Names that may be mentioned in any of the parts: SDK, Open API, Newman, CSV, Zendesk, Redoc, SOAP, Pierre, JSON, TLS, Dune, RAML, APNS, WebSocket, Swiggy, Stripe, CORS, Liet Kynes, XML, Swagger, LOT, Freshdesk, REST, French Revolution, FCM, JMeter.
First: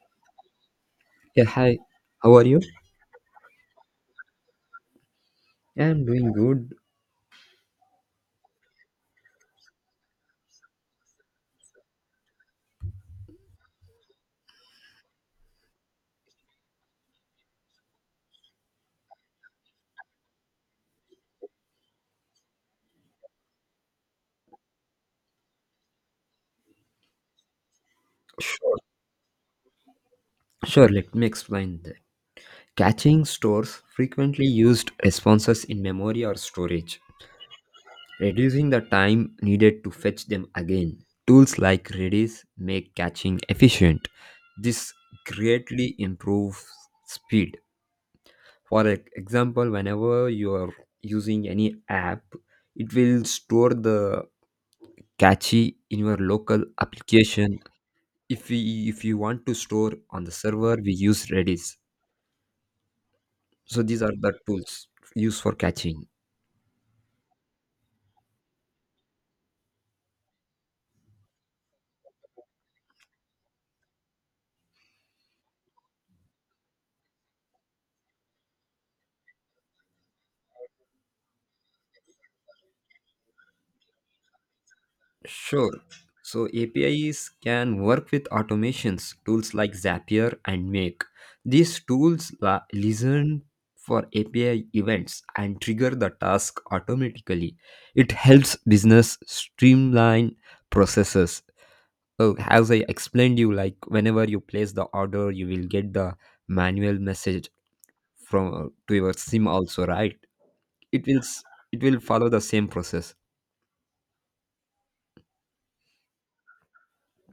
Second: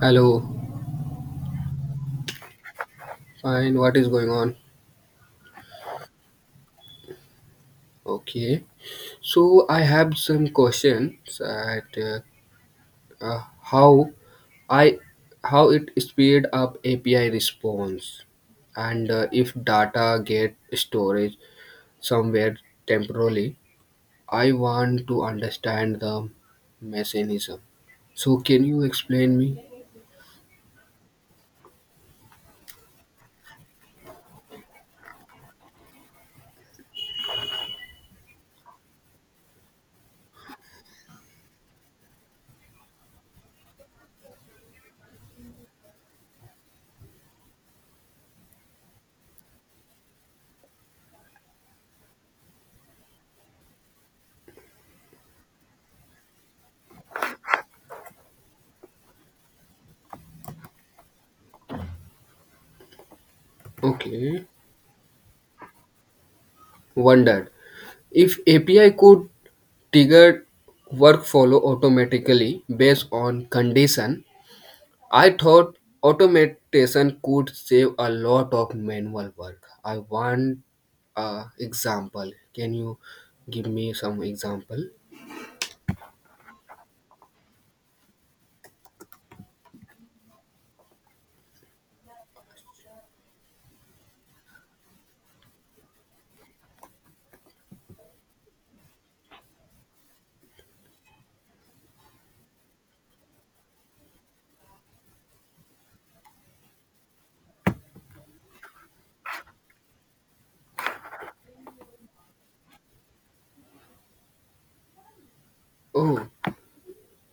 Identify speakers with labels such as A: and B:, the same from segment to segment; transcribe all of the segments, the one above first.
A: Hello,
B: Yeah, hi. How are you?
A: fine. What is going on?
B: Yeah, I'm doing good.
A: Okay. So I have some questions at uh, how I how it speed up API response and if data get storage somewhere temporarily. I want to understand the mechanism. So can you explain me?
B: Sure, let me explain that. Caching stores frequently used responses in memory or storage, reducing the time needed to fetch them again. Tools like Redis make caching efficient. This greatly improves speed. For example, whenever you are using any app, it will store the cache in your local application. If we if you want to store on the server, we use Redis. So these are the
A: Okay.
B: tools used for caching.
A: Wondered if API could trigger work follow automatically based on condition. I thought automation could save a lot of manual work. I want a example. Can you give me some example?
B: Sure, so APIs can work with automations tools like Zapier and Make. These tools listen for API events and trigger the task automatically. It helps business streamline processes. So as I explained you, like whenever you place the order, you will get the manual message from to your SIM also, right? it will s- it will follow the same process.
A: Oh,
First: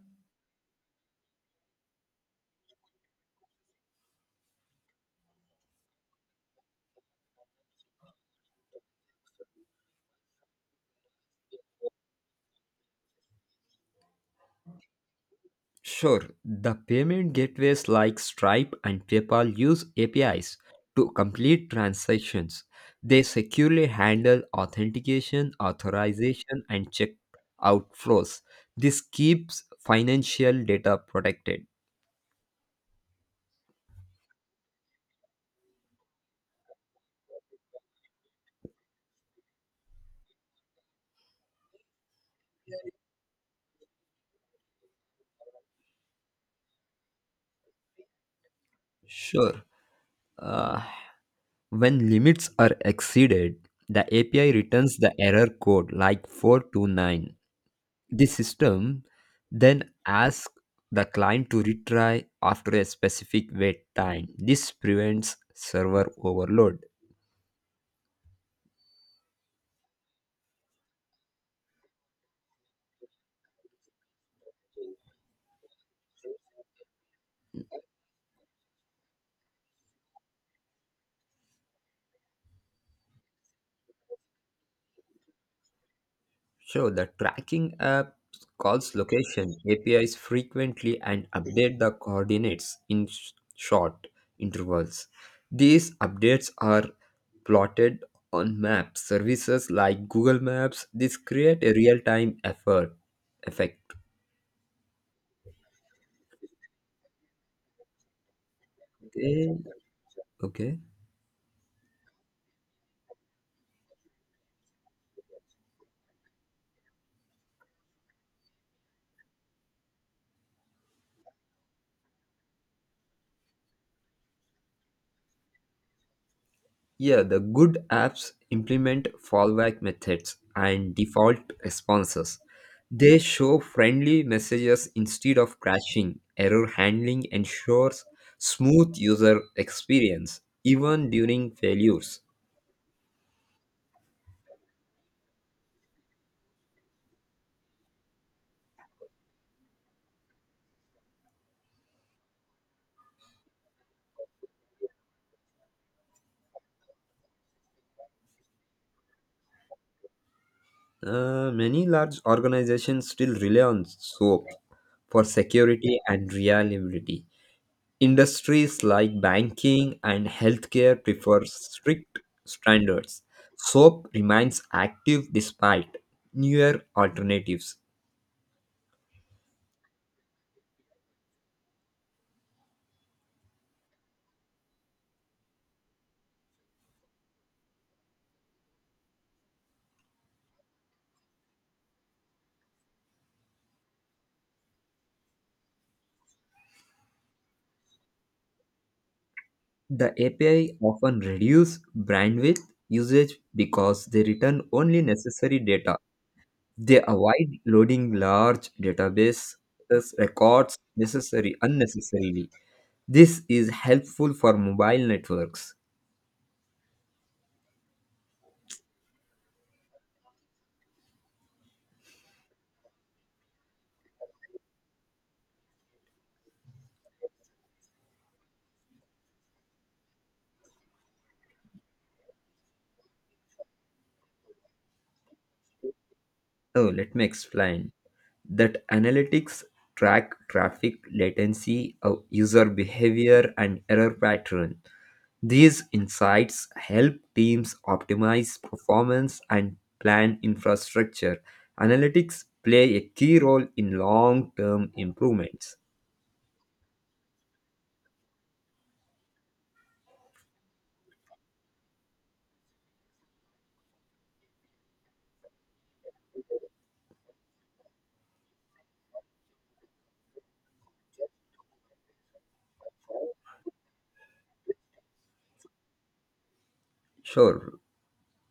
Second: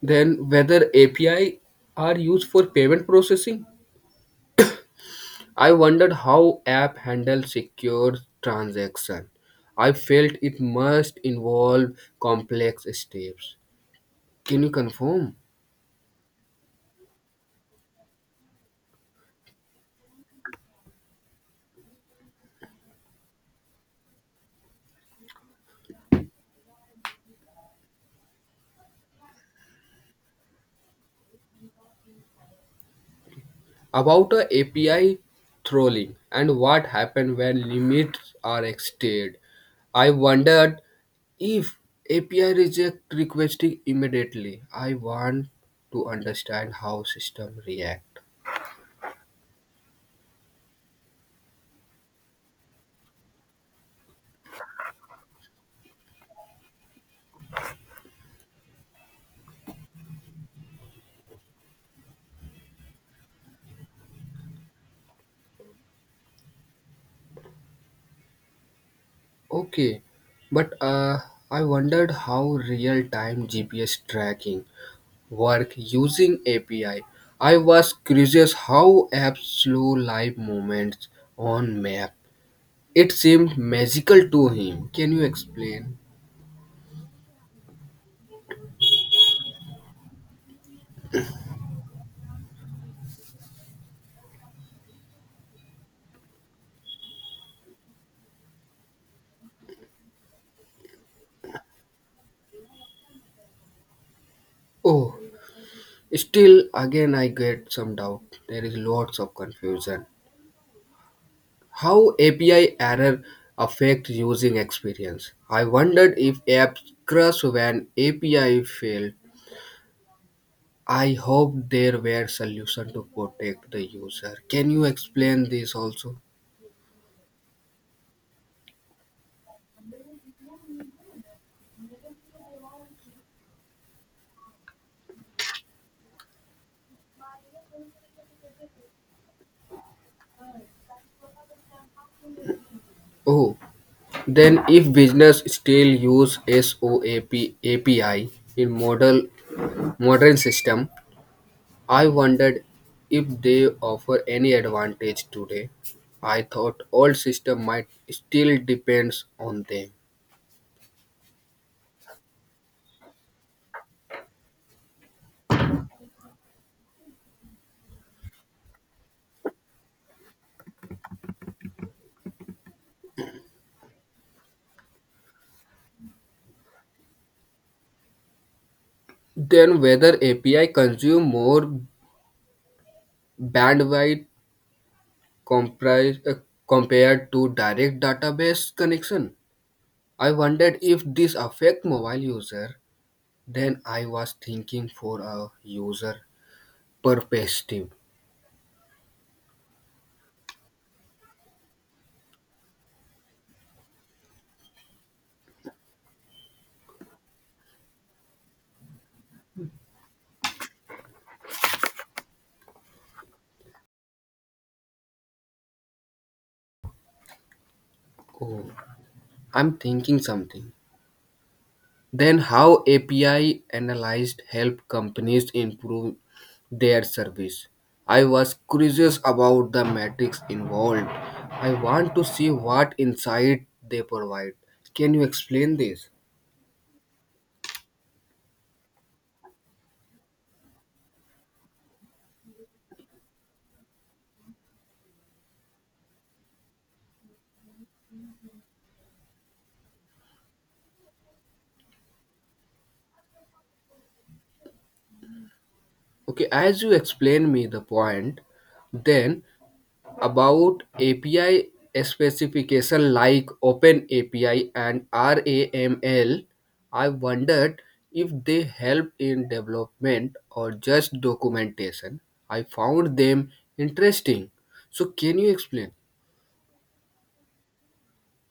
A: then whether API are used for payment processing? I wondered how app handle secure transaction. I felt it must involve complex steps. Can you confirm?
B: Sure, the payment gateways like Stripe and PayPal use APIs to complete transactions. They securely handle authentication, authorization, and check outflows this keeps financial data protected.
A: About a API trolling and what happens when limits are exceeded. I wondered if API reject requesting immediately. I want to understand how system react.
B: Sure, uh, when limits are exceeded, the API returns the error code like 429. This system then asks the client to retry after a specific wait time. This prevents server overload.
A: Okay, but I wondered how real time GPS tracking work using API. I was curious how apps slow live moments on map. It seemed magical to him. Can you explain?
B: So the tracking app calls location APIs frequently and update the coordinates in short intervals. These updates are plotted on maps. Services like Google Maps this create a real-time effort effect.
A: Oh, still again I get some doubt. There is lots of
B: Okay.
A: confusion.
B: Okay.
A: How API error affect using experience? I wondered if apps crash when API failed. I hope there were solution to protect the user. Can you explain this also?
B: Yeah, the good apps implement fallback methods and default responses. They show friendly messages instead of crashing. Error handling ensures smooth user experience, even during failures.
A: Oh, then if business still use SOAP API in model modern system, I wondered if they offer any advantage today. I thought all system might still depends on them.
B: Many large organizations still rely on SOAP for security and reliability. Industries like banking and healthcare prefer strict standards. SOAP remains active despite newer alternatives.
A: Then whether API consume more bandwidth comprise, uh, compared to direct database connection. I wondered if this affect mobile user. Then I was thinking for a user perspective.
B: The API often reduce bandwidth usage because they return only necessary data. They avoid loading large databases records necessary unnecessarily. This is helpful for mobile networks.
A: Oh, I'm thinking something. Then how API analyzed help companies improve their service. I was curious about the metrics involved. I want to see what insight they provide. Can you explain this?
B: Oh, let me explain that. Analytics track traffic latency, user behavior, and error pattern. These insights help teams optimize performance and plan infrastructure. Analytics play a key role in long term improvements.
A: Okay, as you explain me the point, then about API specification like Open API and RAML, I wondered if they help in development or just documentation. I found them interesting. So can you explain?
B: Sure,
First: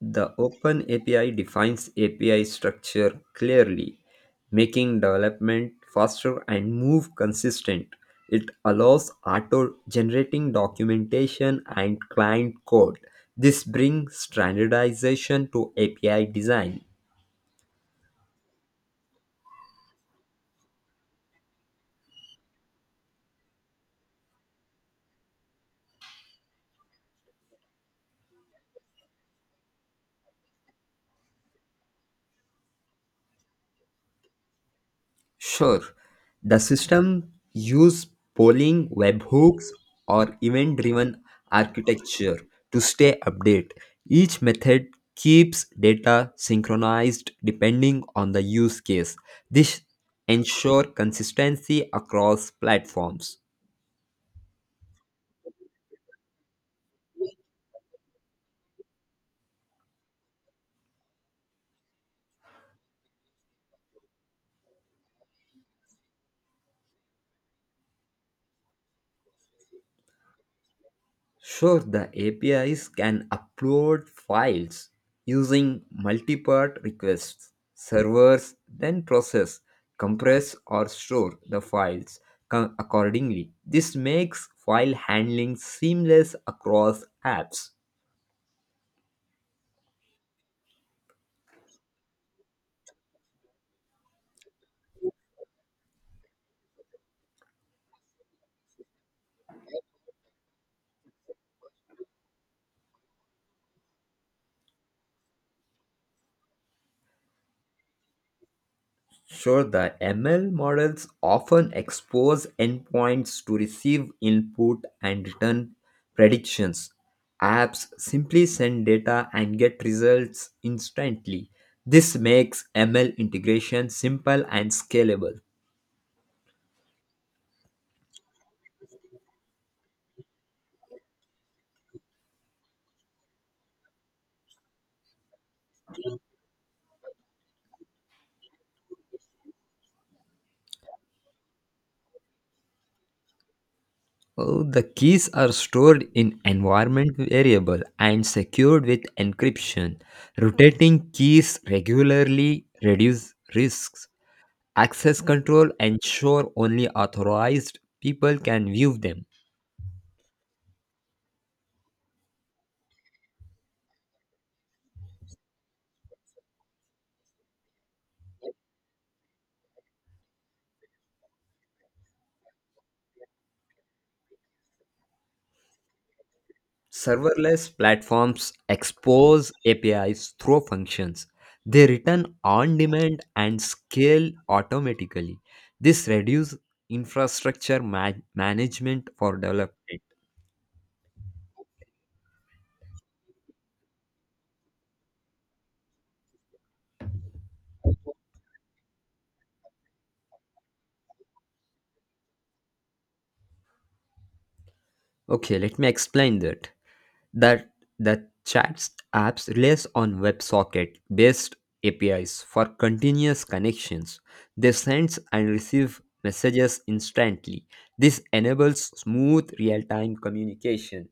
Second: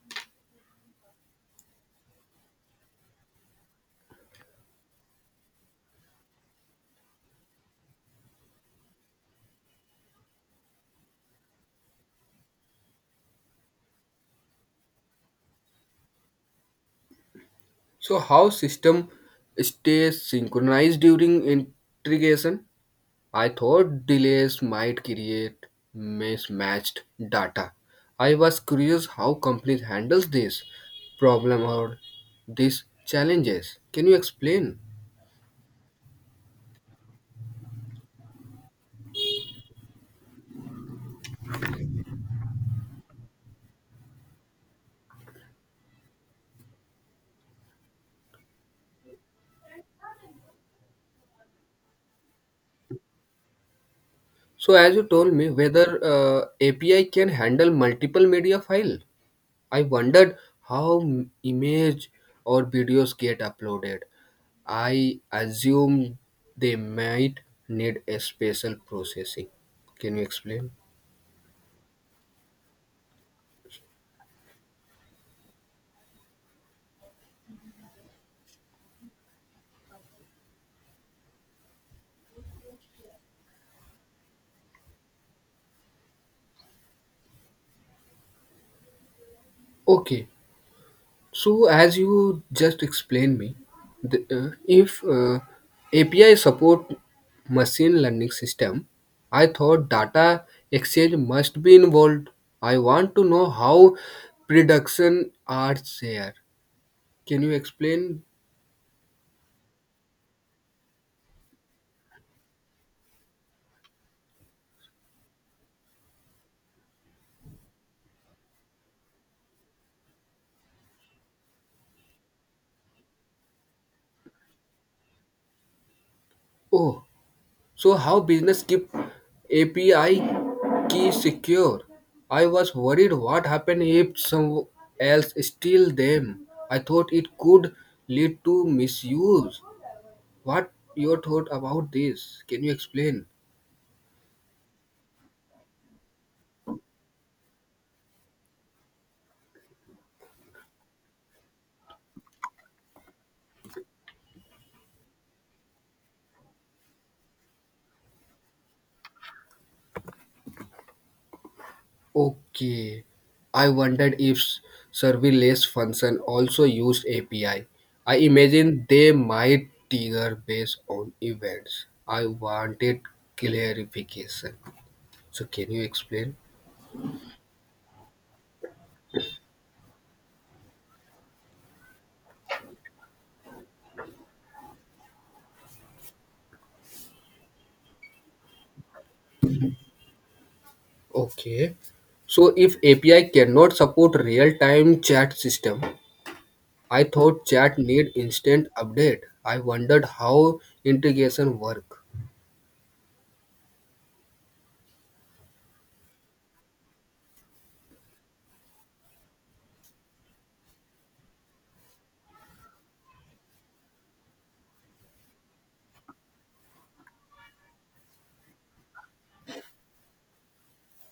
B: the Open API defines API structure clearly, making development faster and move consistent. It allows auto generating documentation and client code. This brings standardization to API design.
A: So how system stays synchronized during integration? I thought delays might create mismatched data. I was curious how companies handles this problem or these challenges. Can you explain?
B: Sure, the system use polling, webhooks, or event-driven architecture to stay update. Each method keeps data synchronized depending on the use case. This ensure consistency across platforms.
A: So as you told me whether API can handle multiple media file, I wondered how image or videos get uploaded. I assume they might need a special processing. Can you explain?
B: Sure, the APIs can upload files using multi-part requests. Servers then process, compress, or store the files accordingly. This makes file handling seamless across apps.
A: Okay, so, as you just explained me, the, if API support machine learning system, I thought data exchange must be involved. I want to know how production are there. Can you explain?
B: Sure, the ML models often expose endpoints to receive input and return predictions. Apps simply send data and get results instantly. This makes ML integration simple and scalable.
A: Oh, so how business keep API key secure? I was worried what happened if someone else steal them. I thought it could lead to misuse. What your thought about this? Can you explain?
B: Oh, the keys are stored in environment variable and secured with encryption. Rotating keys regularly reduce risks. Access control ensure only authorized people can view them.
A: Okay. I wondered if serverless function also used API. I imagine they might trigger based on events. I wanted clarification. So can you explain?
B: Serverless platforms expose APIs through functions. They return on demand and scale automatically. This reduces infrastructure management for development.
A: Okay. So if API cannot support real-time chat system, I thought chat need instant update. I wondered how integration work.
B: Okay, let me explain that. that. The chats apps relies on WebSocket based APIs for continuous connections. They send and receive messages instantly. This enables smooth real-time communication.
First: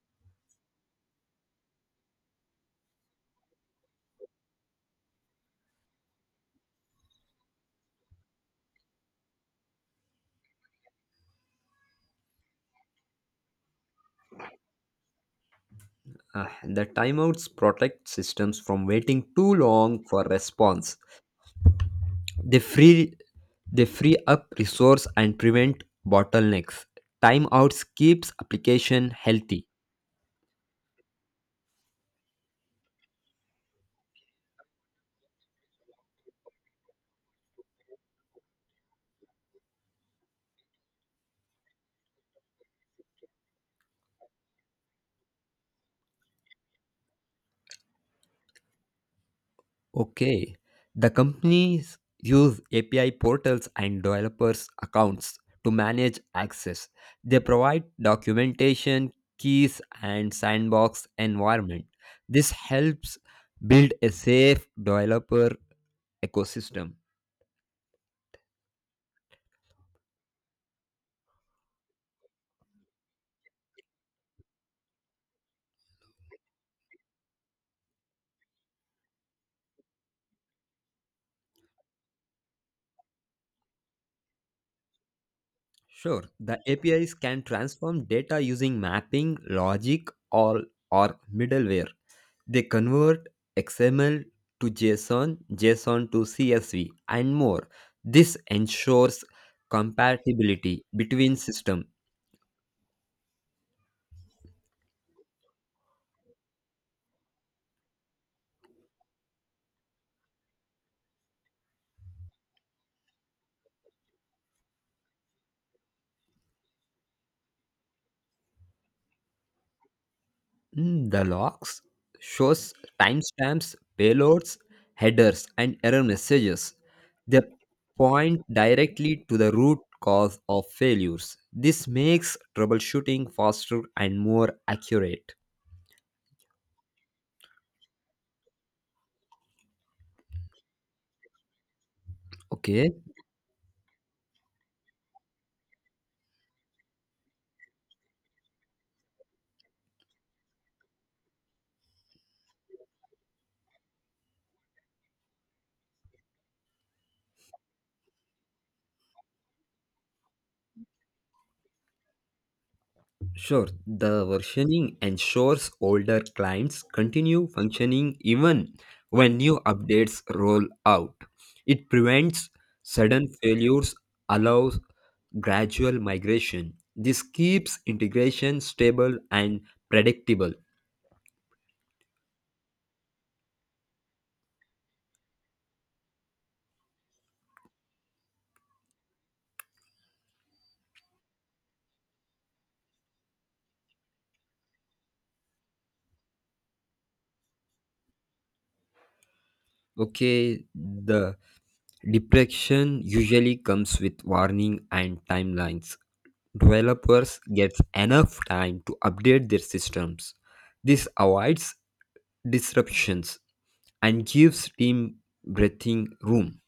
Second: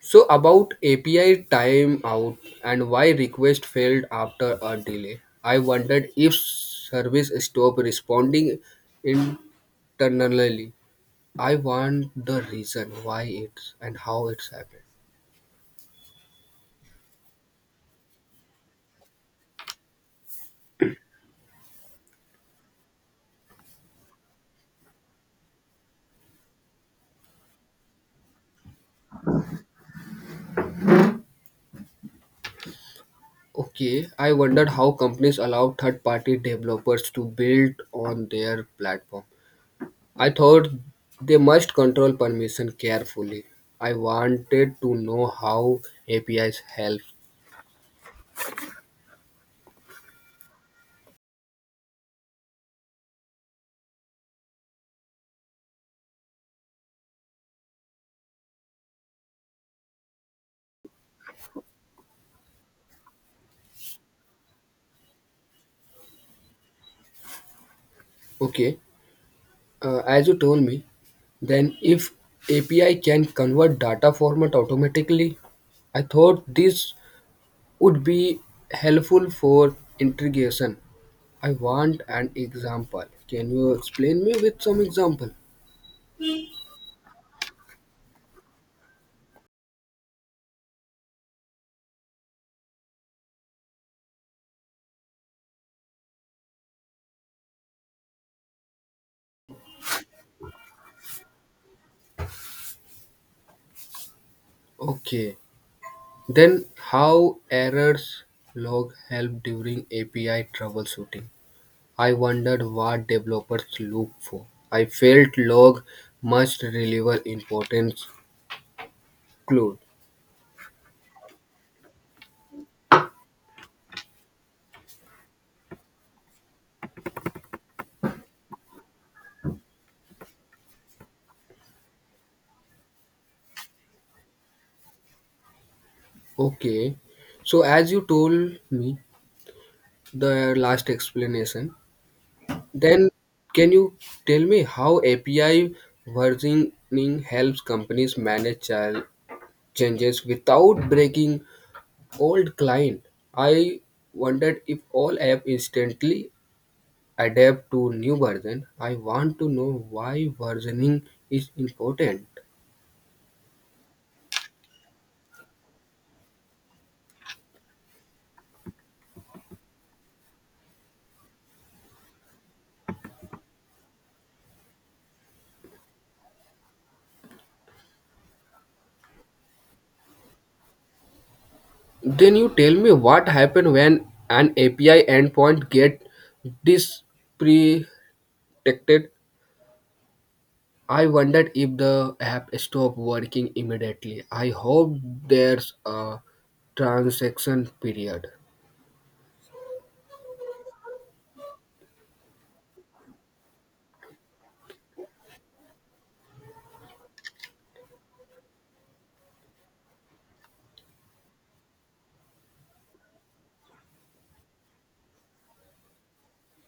A: So about API timeout and why request failed after a delay, I wondered if service stopped responding internally. I want the reason why it's and how it's happened.
B: The timeouts protect systems from waiting too long for response. They free they free up resource and prevent bottlenecks. Timeouts keeps application healthy.
A: Okay, I wondered how companies allow third-party developers to build on their platform. I thought they must control permission carefully. I wanted to know how APIs help.
B: Okay. The companies use API portals and developers' accounts to manage access. They provide documentation, keys, and sandbox environment. This helps build a safe developer ecosystem.
A: Okay, as you told me, then if API can convert data format automatically, I thought this would be helpful for integration. I want an example. Can you explain me with some example?
B: Sure. The APIs can transform data using mapping, logic, or middleware. They convert XML to JSON, JSON to CSV, and more. This ensures compatibility between systems.
A: Okay. Then how errors log help during API troubleshooting? I wondered what developers look for. I felt log must deliver important clues.
B: Mm, the logs shows timestamps, payloads, headers, and error messages. They point directly to the root cause of failures. This makes troubleshooting faster and more accurate.
A: Okay. So as you told me the last explanation,
B: Okay.
A: then can you tell me how API versioning helps companies manage changes without breaking old client? I wondered if all app instantly adapt to new version. I want to know why versioning is important.
B: Sure, the versioning ensures older clients continue functioning even when new updates roll out. It prevents sudden failures, allows gradual migration. This keeps integration stable and predictable.
A: Then you tell me what happened when an API endpoint get dis detected, I wondered if the app stopped working immediately. I hope there's a transaction period.
B: Okay, the depression usually comes with warning and timelines. Developers get enough time to update their systems. This avoids disruptions and gives team breathing room.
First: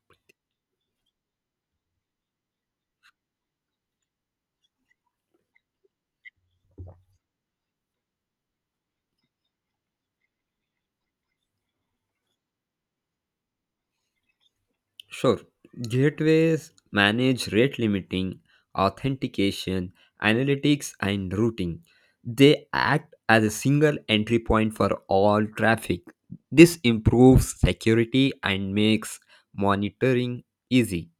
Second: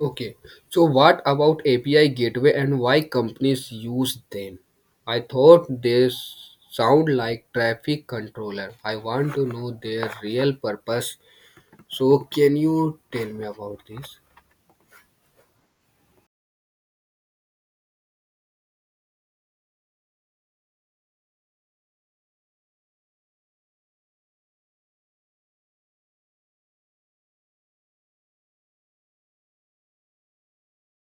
A: Okay, so what about API gateway and why companies use them? I thought they sound like traffic controller. I want to know their real purpose. So can you tell me about this?
B: Sure, gateways manage rate limiting, authentication, analytics, and routing. They act as a single entry point for all traffic. This improves security and makes monitoring easy.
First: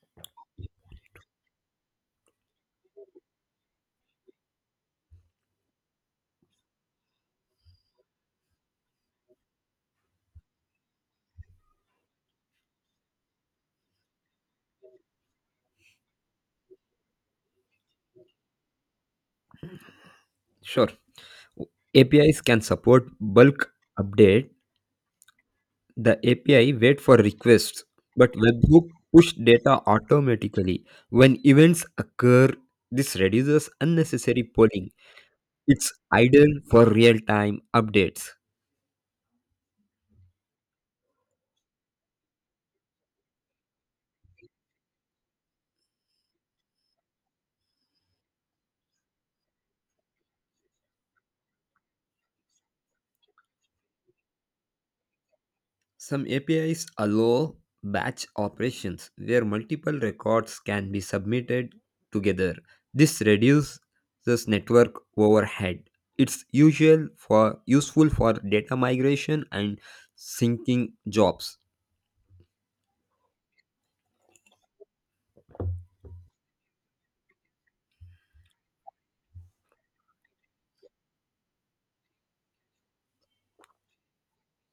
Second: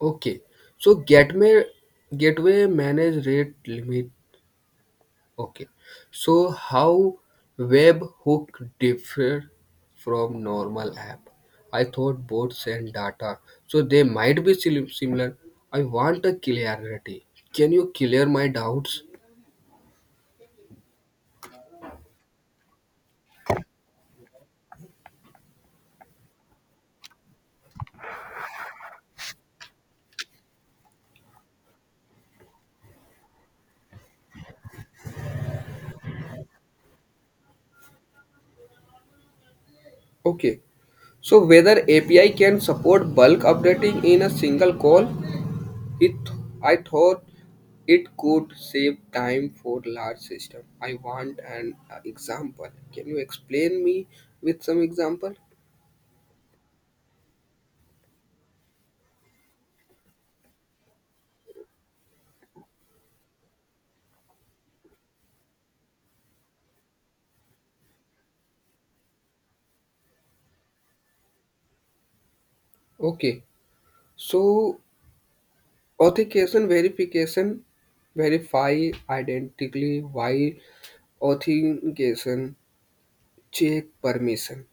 A: Okay, so gateway manage rate limit. Okay. So how webhook differ from normal app? I thought both send data, so they might be similar. I want a clarity. Can you clear my doubts?
B: Sure, APIs can support bulk updates. The API wait for requests, but webhook push data automatically. When events occur, this reduces unnecessary polling. It's ideal for real-time updates.
A: Okay. So whether API can support bulk updating in a single call? It I thought it could save time for large system. I want an example. Can you explain me with some example?
B: Some APIs allow batch operations where multiple records can be submitted together. This reduces network overhead. It's usual for useful for data migration and syncing jobs.
A: Okay. So authentication verification verify identically while authentication check permission.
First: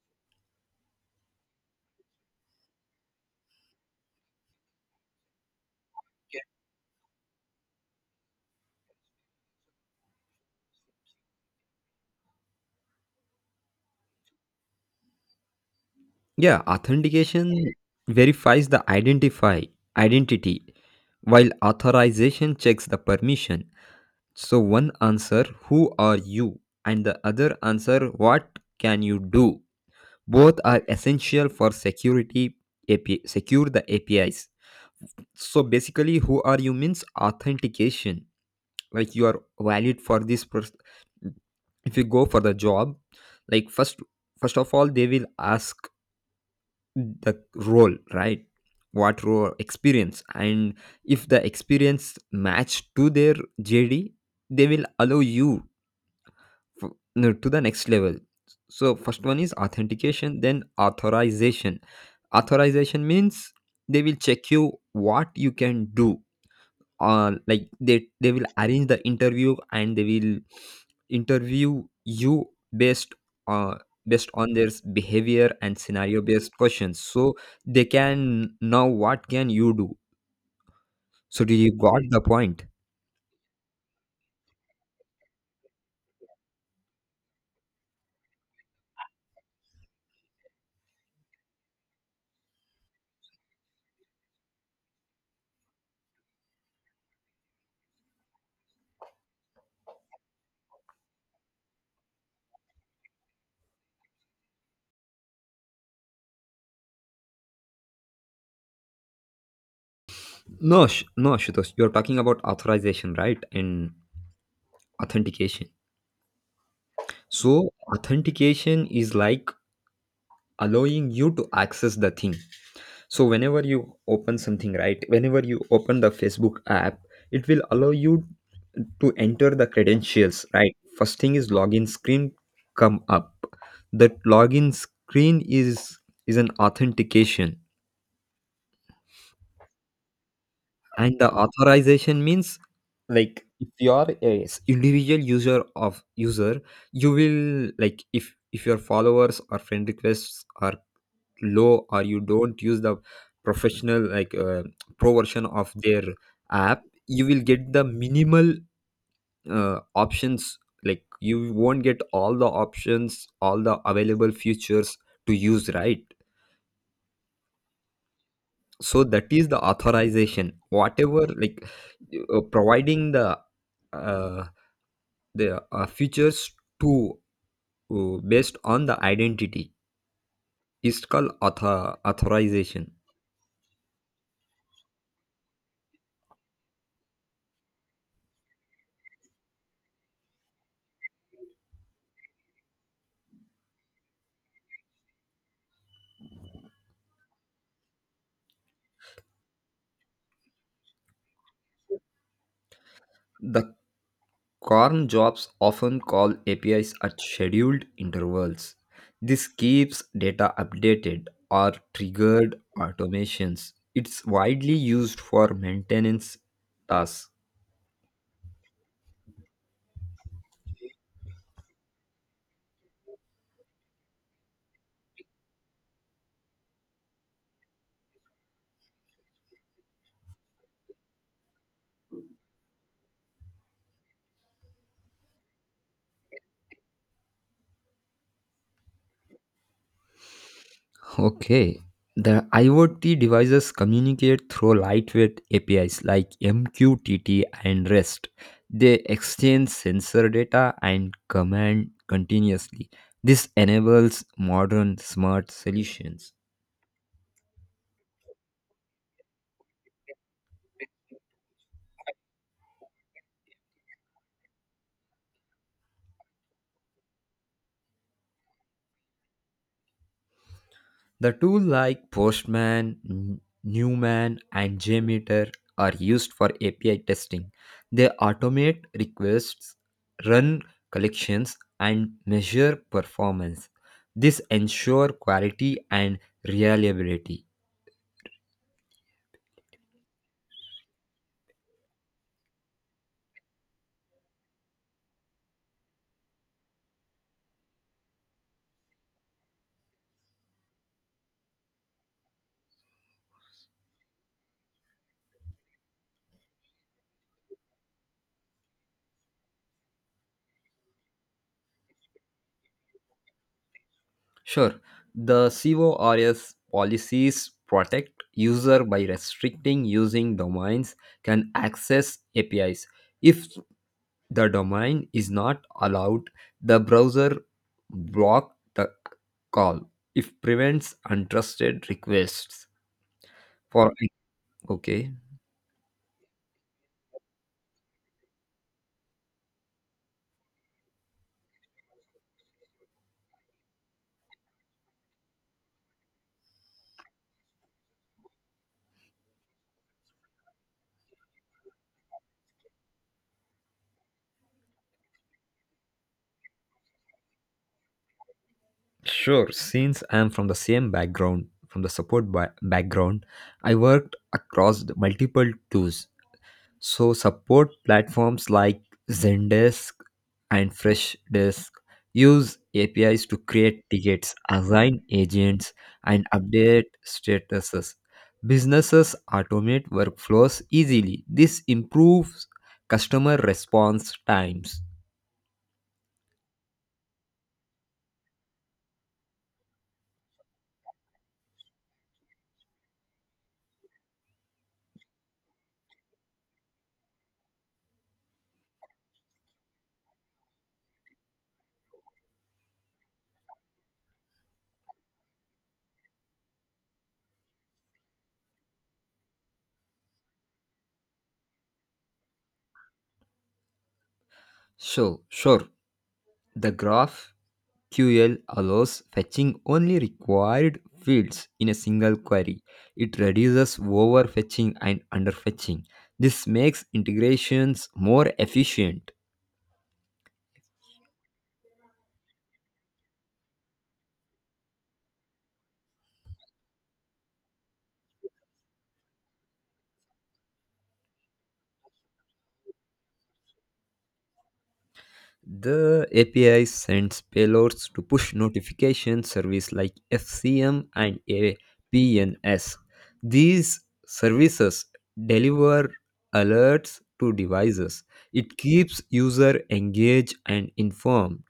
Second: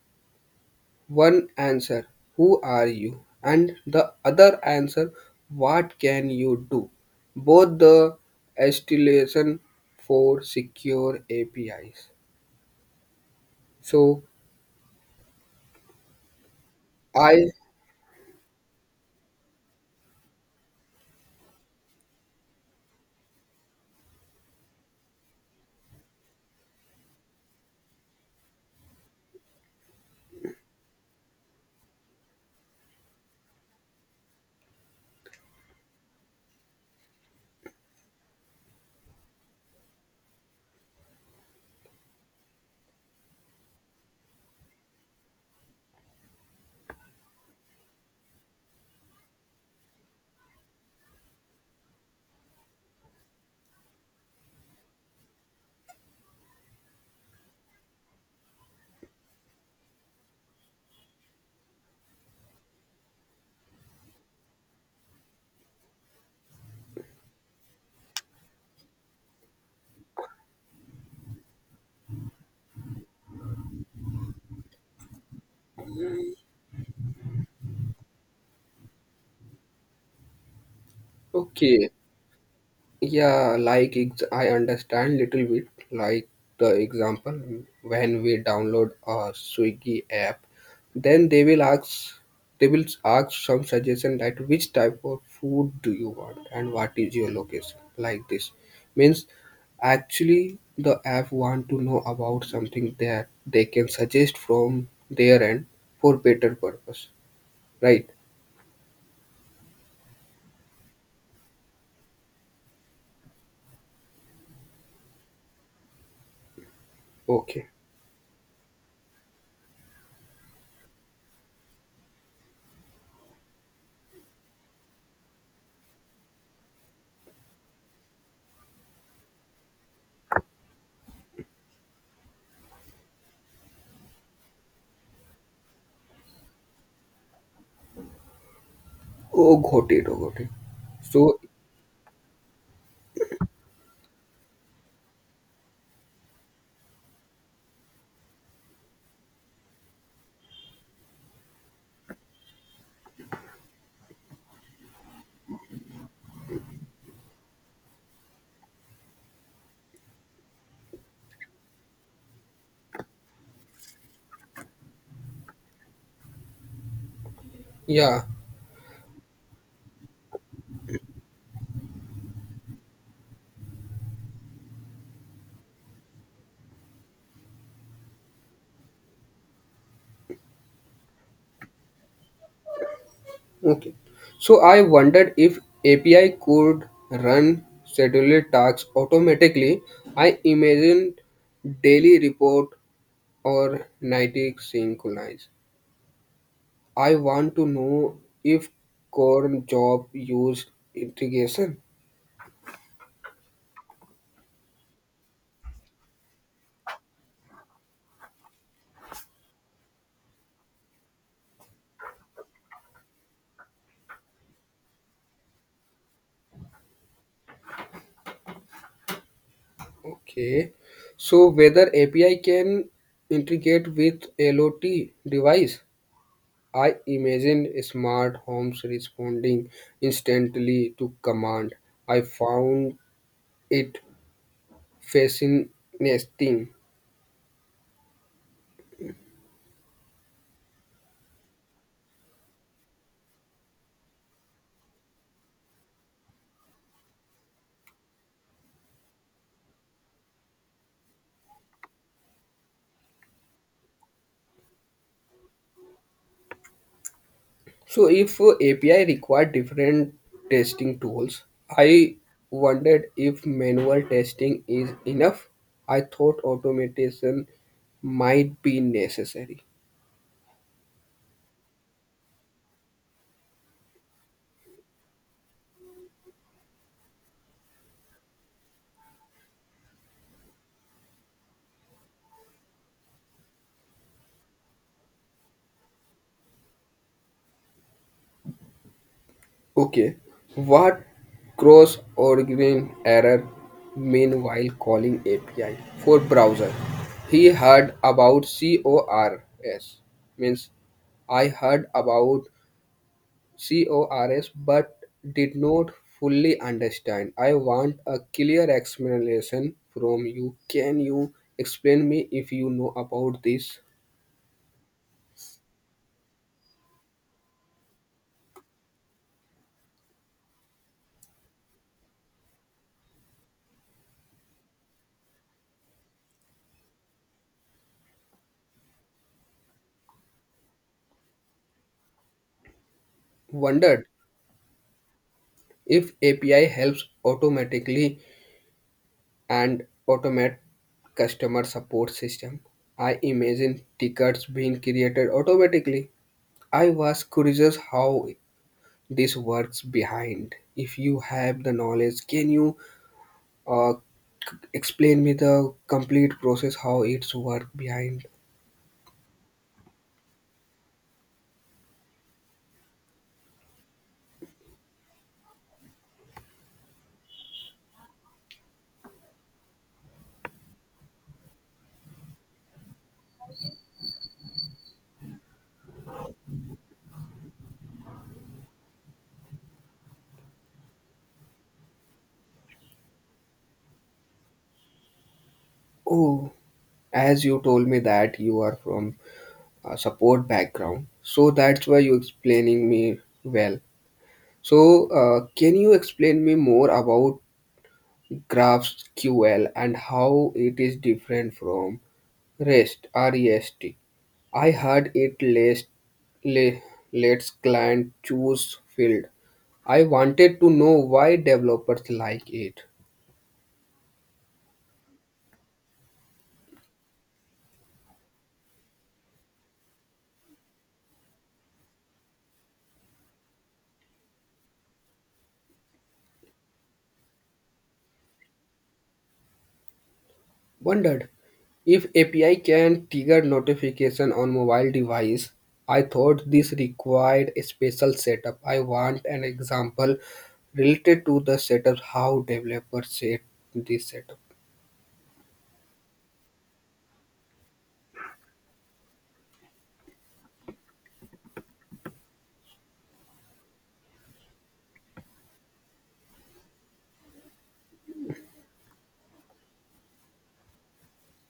A: One answer who are you and the other answer what can you do. Both the installation for secure APIs. So
B: Yeah,
A: I
B: authentication verifies the identify identity, while authorization checks the permission. So one answer who are you and the other answer what can you do. Both are essential for security API, secure the APIs. So basically who are you means authentication, like you are valid for this person. If you go for the job, like first of all they will ask the role, right? What role, experience, and if the experience match to their JD, they will allow you, f- no, to the next level. So first one is authentication, then authorization. Authorization means they will check you what you can do. Like they will arrange the interview and they will interview you based uh, based on their behavior and scenario based questions, so they can know what can you do. So do you
A: okay.
B: got the point?
A: Yeah, like I understand little bit. Like the example, when we download a Swiggy app, then they will ask some suggestion that which type of food do you want and what is your location. Like this means actually the app want to know about something that they can suggest from their end for better purpose, right?
B: No, Ashutosh, you're talking about authorization, right? And authentication.
A: Okay.
B: So authentication is like allowing you to access the thing. So whenever you open something, right, whenever you open the Facebook app, it will allow you to enter the credentials, right? First thing is login screen come up. The login screen is an authentication.
A: Oh, got it. Oh, got it.
B: And the
A: So
B: authorization means, like if you are a individual user, you will, like, if your followers or friend requests are low, or you don't use the professional, like pro version of their app, you will get the minimal options, like you won't get all the options, all the available features to use, right?
A: yeah.
B: So that is the authorization, whatever, like providing the uh, features to, based on the identity, is called authorization.
A: Okay. So I wondered if API could run scheduled tasks automatically. I imagined daily report or nightly synchronize. I want to know if core job use integration.
B: The Corn jobs often call APIs at scheduled intervals. This keeps data updated or triggered automations. It's widely used for maintenance tasks.
A: Okay. So whether API can integrate with LOT device. I imagine smart homes responding instantly to command. I found it fascinating.
B: Okay. The IoT devices communicate through lightweight APIs like MQTT and REST. They exchange sensor data and command continuously. This enables modern smart solutions.
A: So, if API require different testing tools, I wondered if manual testing is enough. I thought automation might be necessary.
B: The tools like Postman, Newman, and JMeter are used for API testing. They automate requests, run collections, and measure performance. This ensure quality and reliability.
A: Okay, what cross origin error mean while calling API for browser? He heard about CORS means I heard about CORS but did not fully understand. I want a clear explanation from you. Can you explain me if you know about this?
B: Sure, the CORS policies protect user by restricting using domains can access APIs. If the domain is not allowed, the browser block the call, if prevents untrusted requests. For
A: Wondered
B: okay,
A: if API helps automatically and automate customer support system. I imagine tickets being created automatically. I was curious how this works behind. If you have the knowledge, can you uh, explain me the complete process, how it's work behind.
B: sure. Since I am from the same background, from the support background, I worked across the multiple tools. So support platforms like Zendesk and Freshdesk use APIs to create tickets, assign agents, and update statuses. Businesses automate workflows easily. This improves customer response times.
A: Oh, as you told me that you are from a support background, so that's why you explaining me well. So, can you explain me more about GraphQL and how it is different from REST? I heard it le- lets client choose field. I wanted to know why developers like it.
B: So, sure, the graph GraphQL allows fetching only required fields in a single query. It reduces overfetching and underfetching. This makes integrations more efficient.
A: Wondered if API can trigger notification on mobile device. I thought this required a special setup. I want an example related to the setup, how developers set this setup.
B: The API sends payloads to push notification service like FCM and APNS. These services deliver alerts to devices. It keeps user engaged and informed.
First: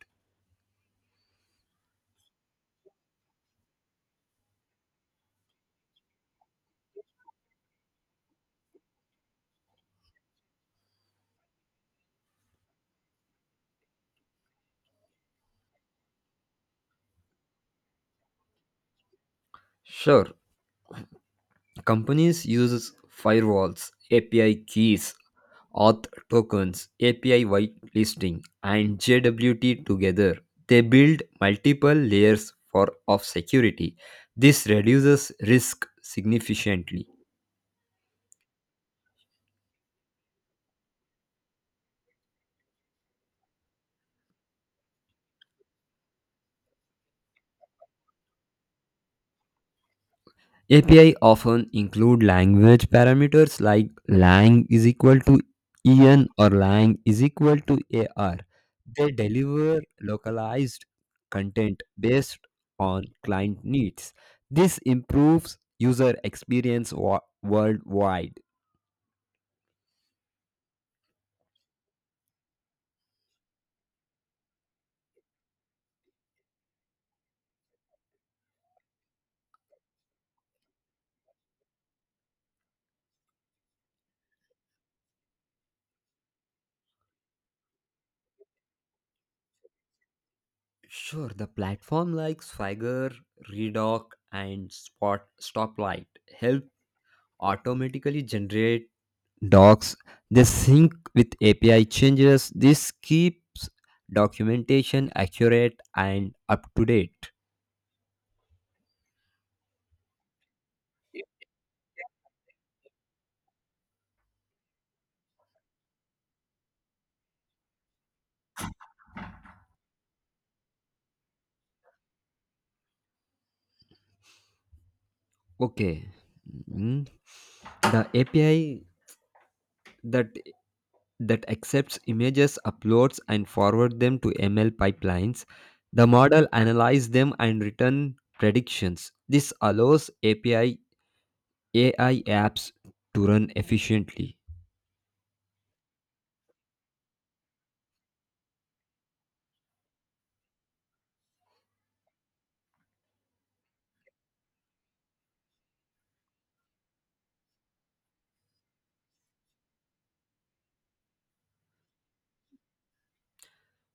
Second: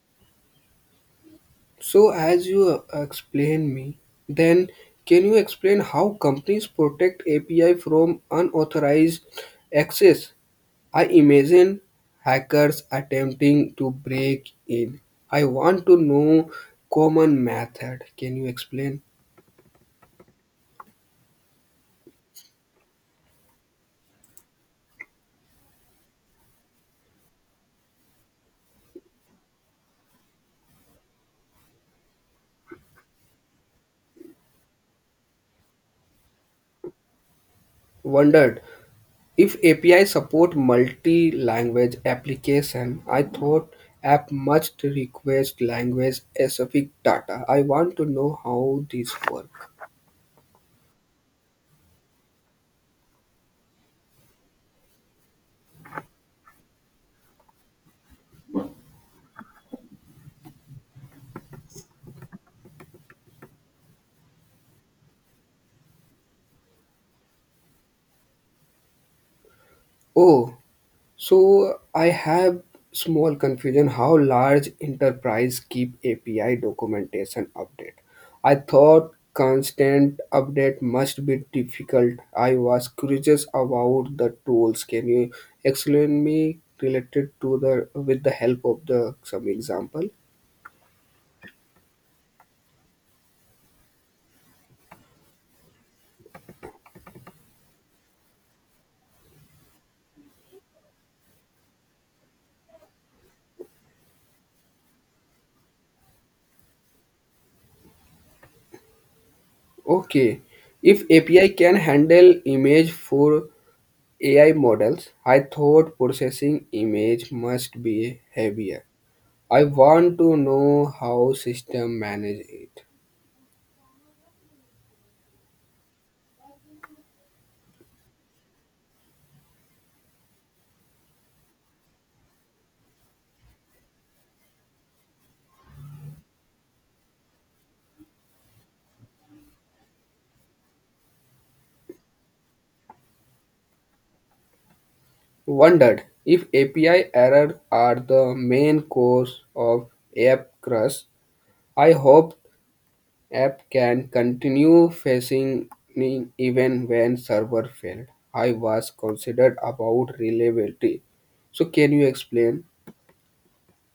A: So as you explain me, then can you explain how companies protect API from unauthorized access? I imagine hackers attempting to break in. I want to know common method. Can you explain?
B: Sure, companies use firewalls, API keys, auth tokens, API whitelisting, and JWT together. They build multiple layers for of security. This reduces risk significantly.
A: Wondered if API support multi-language application. I thought app must request language specific data. I want to know how this work.
B: API often include language parameters like lang is equal to en or lang is equal to ar. They deliver localized content based on client needs. This improves user experience worldwide.
A: Oh, so I have small confusion how large enterprise keep API documentation update. I thought constant update must be difficult. I was curious about the tools. Can you explain me related to the with the help of the some example?
B: Sure, the platform like Swagger, Redoc, and Spot Stoplight help automatically generate docs. They sync with API changes. This keeps documentation accurate and up to date.
A: Okay. If API can handle image for AI models, I thought processing image must be heavier. I want to know how system manage it.
B: Okay. Mm, the api that that accepts images uploads and forward them to ML pipelines. The model analyze them and return predictions. This allows api AI apps to run efficiently.
A: Wondered if API error are the main cause of app crash. I hope app can continue facing me even when server failed. I was considered about reliability. So can you explain?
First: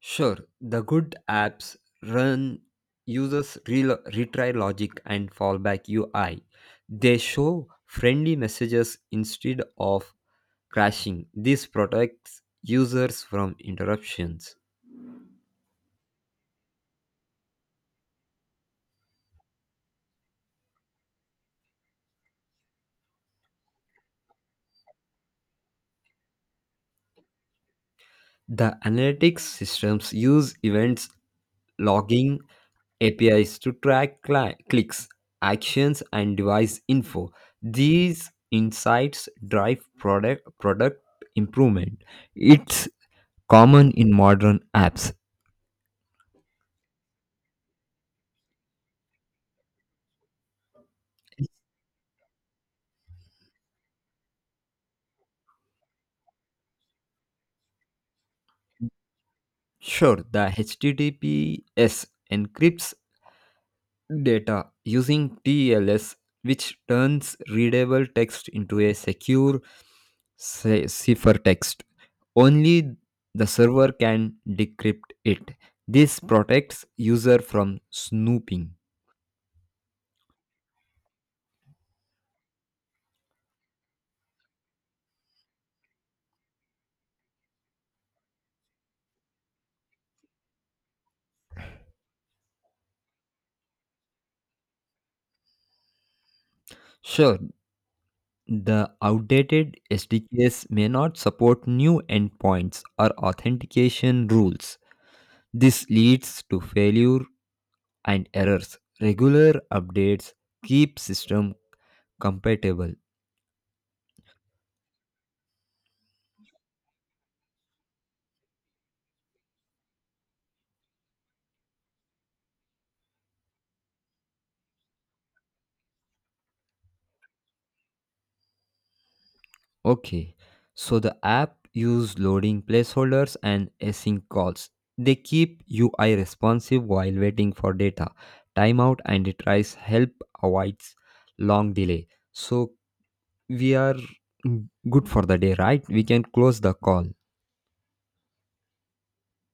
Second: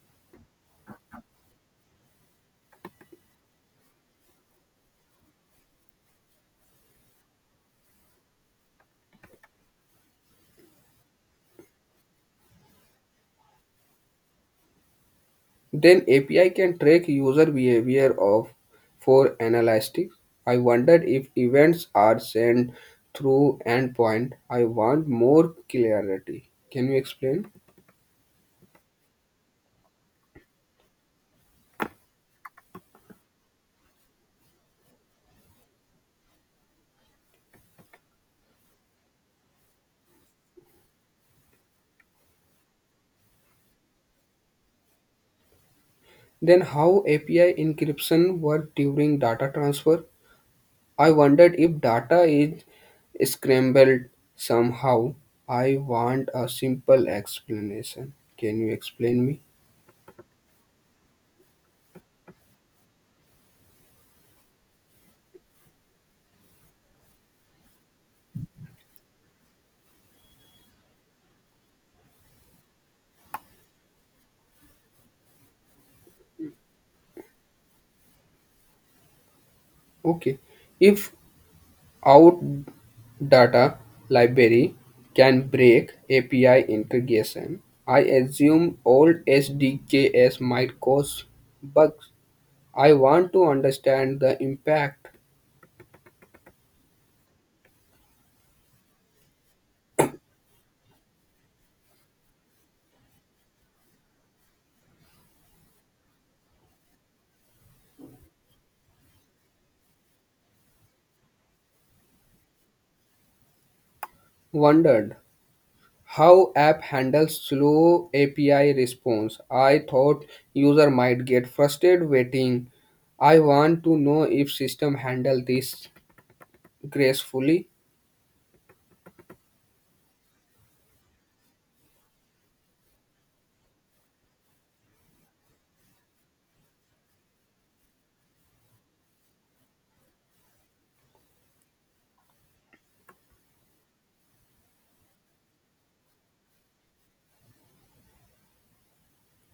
B: Sure, the good apps run users retry logic and fallback UI. They show friendly messages instead of crashing. This protects users from interruptions.
A: Then API can track user behavior of for analytics. I wondered if events are sent through endpoint. I want more clarity. Can you explain?
B: The analytics systems use events logging APIs to track clicks, actions, and device info. These insights drive product improvement. It's common in modern apps.
A: Then how API encryption work during data transfer? I wondered if data is scrambled somehow. I want a simple explanation. Can you explain me?
B: Sure, the HTTPS encrypts data using TLS, which turns readable text into a secure cipher text. Only the server can decrypt it. This protects user from snooping.
A: Okay. If Out data library can break API integration. I assume old SDKs might cause bugs. I want to understand the impact.
B: Sure, the outdated SDKs may not support new endpoints or authentication rules. This leads to failure and errors. Regular updates keep system compatible.
A: Wondered how app handles slow API response. I thought user might get frustrated waiting. I want to know if system handle this gracefully.
B: Okay. So the app use loading placeholders and async calls. They keep UI responsive while waiting for data. Timeout and it tries help avoids long delay. So we are, mm, good for the day, right? We can close the call.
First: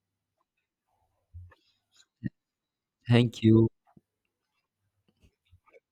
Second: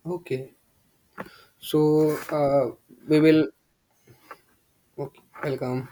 A: Okay, so we
B: Thank
A: will.
B: you.
A: Okay, welcome.